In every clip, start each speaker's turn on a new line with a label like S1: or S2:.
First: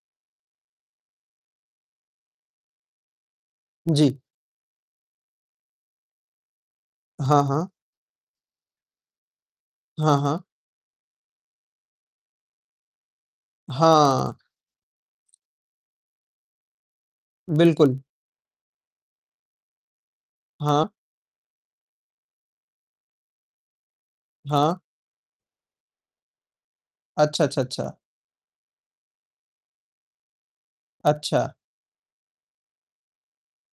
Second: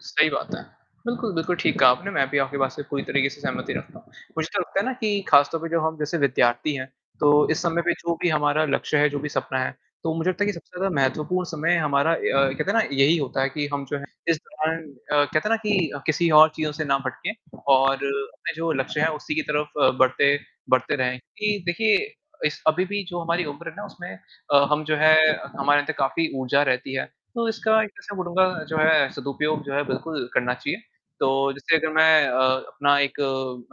S1: सही बात है। बिल्कुल, बिल्कुल ठीक कहा आपने। मैं भी आपकी बात से पूरी तरीके से सहमति रखता हूँ।
S2: जी।
S1: मुझे तो लगता है ना कि खास तौर पर जो हम जैसे विद्यार्थी हैं,
S2: हाँ,
S1: तो इस
S2: हाँ।
S1: समय पे जो भी हमारा लक्ष्य है, जो भी सपना है, तो
S2: हाँ,
S1: मुझे
S2: हाँ।
S1: लगता है कि सबसे ज़्यादा महत्वपूर्ण समय हमारा ए अ, कहते हैं ना, यही होता है कि हम जो हैं, इस
S2: हाँ।
S1: दौरान अ, कहते हैं ना कि किसी और चीज़ों से ना भटकें और
S2: बिल्कुल।
S1: अपने जो लक्ष्य हैं, उसी की तरफ बढ़ते
S2: हाँ।
S1: बढ़ते रहें। कि देखिए, इस अभी भी जो हमारी उम्र है ना, उसमें अ,
S2: हाँ।
S1: हम, जो है, हमारे अंदर काफ़ी ऊर्जा रहती है।
S2: अच्छा,
S1: तो
S2: अच्छा,
S1: इसका एक
S2: अच्छा।
S1: तरह मैं बोलूँगा, जो है, सदुपयोग जो है, बिल्कुल करना चाहिए। तो
S2: अच्छा।
S1: जैसे अगर मैं अ, अपना एक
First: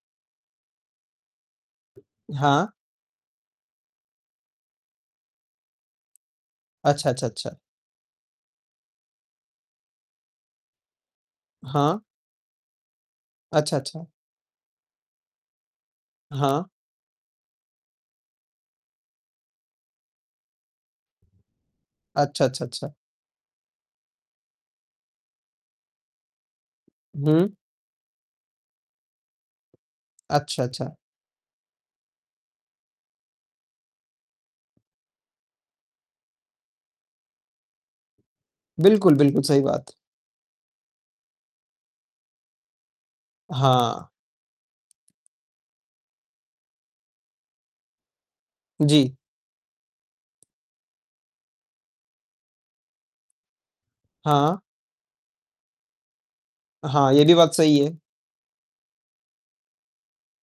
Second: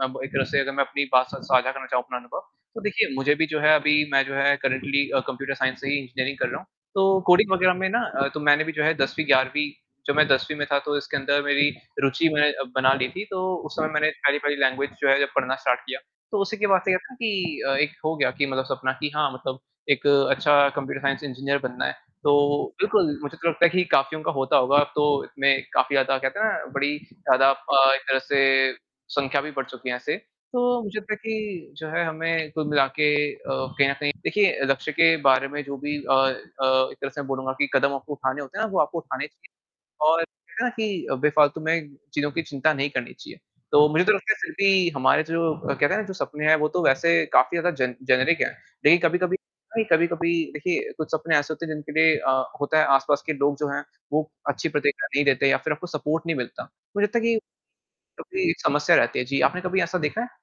S1: अब एक तरह से अगर मैं अपनी बात स साझा करना चाहूँ अपना अनुभव,
S2: हाँ।
S1: तो देखिए, मुझे भी, जो है, अभी मैं, जो है, करंटली अ, कंप्युटर साइंस ही इंजीनियरिंग कर रहा हूँ।
S2: अच्छा,
S1: तो
S2: अच्छा,
S1: कोडिंग
S2: अच्छा।
S1: वगैरह में ना, तो मैंने भी, जो है, 10वीं ग्यारहवीं जब मैं 10वीं में था, तो इसके अंदर मेरी
S2: हाँ।
S1: रुचि मैंने बना ली थी। तो उस
S2: अच्छा,
S1: समय
S2: अच्छा।
S1: मैंने पहली पहली लैंग्वेज जो है, जब पढ़ना स्टार्ट किया, तो उसी के
S2: हाँ।
S1: बाद से, कहते हैं ना कि अ, एक हो गया कि मतलब सपना कि हाँ, मतलब एक अच्छा कंप्युटर साइंस इंजीनियर बनना है। तो
S2: अच्छा, अच्छा, अच्छा।
S1: बिल्कुल, मुझे तो लगता है कि काफ़ियों का होता होगा। अब तो इसमें काफ़ी ज़्यादा, कहते हैं ना, बड़ी ज़्यादा
S2: हुँ।
S1: अ, एक तरह से संख्या भी बढ़ चुकी है ऐसे। तो
S2: अच्छा, अच्छा।
S1: मुझे लगता है कि जो है, हमें कुल मिलाके अ, कहीं न कहीं, देखिए अ, लक्ष्य के बारे में, जो भी अ अ, एक तरह से मैं बोलूँगा कि कदम आपको उठाने होते हैं ना, वो आपको
S2: बिल्कुल,
S1: उठाने
S2: बिल्कुल,
S1: चाहिए,
S2: सही बात।
S1: और कहते हैं ना कि अ, बेफ़ालतु में चीज़ों की चिंता नहीं करनी चाहिए। तो मुझे
S2: हाँ।
S1: तो लगता है, फिर भी हमारे जो अ, कहते हैं ना, जो सपने हैं, वो तो वैसे काफ़ी ज़्यादा जेन जेनरिक हैं। लेकिन
S2: जी।
S1: कभी-कभी [unintelligible] कि कभी-कभी, देखिए, कुछ सपने ऐसे होते हैं, जिनके लिए अ, होता है, आसपास के लोग जो हैं, वो
S2: हाँ।
S1: अच्छी प्रतिक्रिया नहीं देते या फिर आपको सपोर्ट नहीं मिलता। मुझे
S2: हाँ,
S1: लगता है
S2: ये
S1: कि
S2: भी बात सही है।
S1: क्योंकि समस्या रहती है। जी, आपने कभी ऐसा देखा है?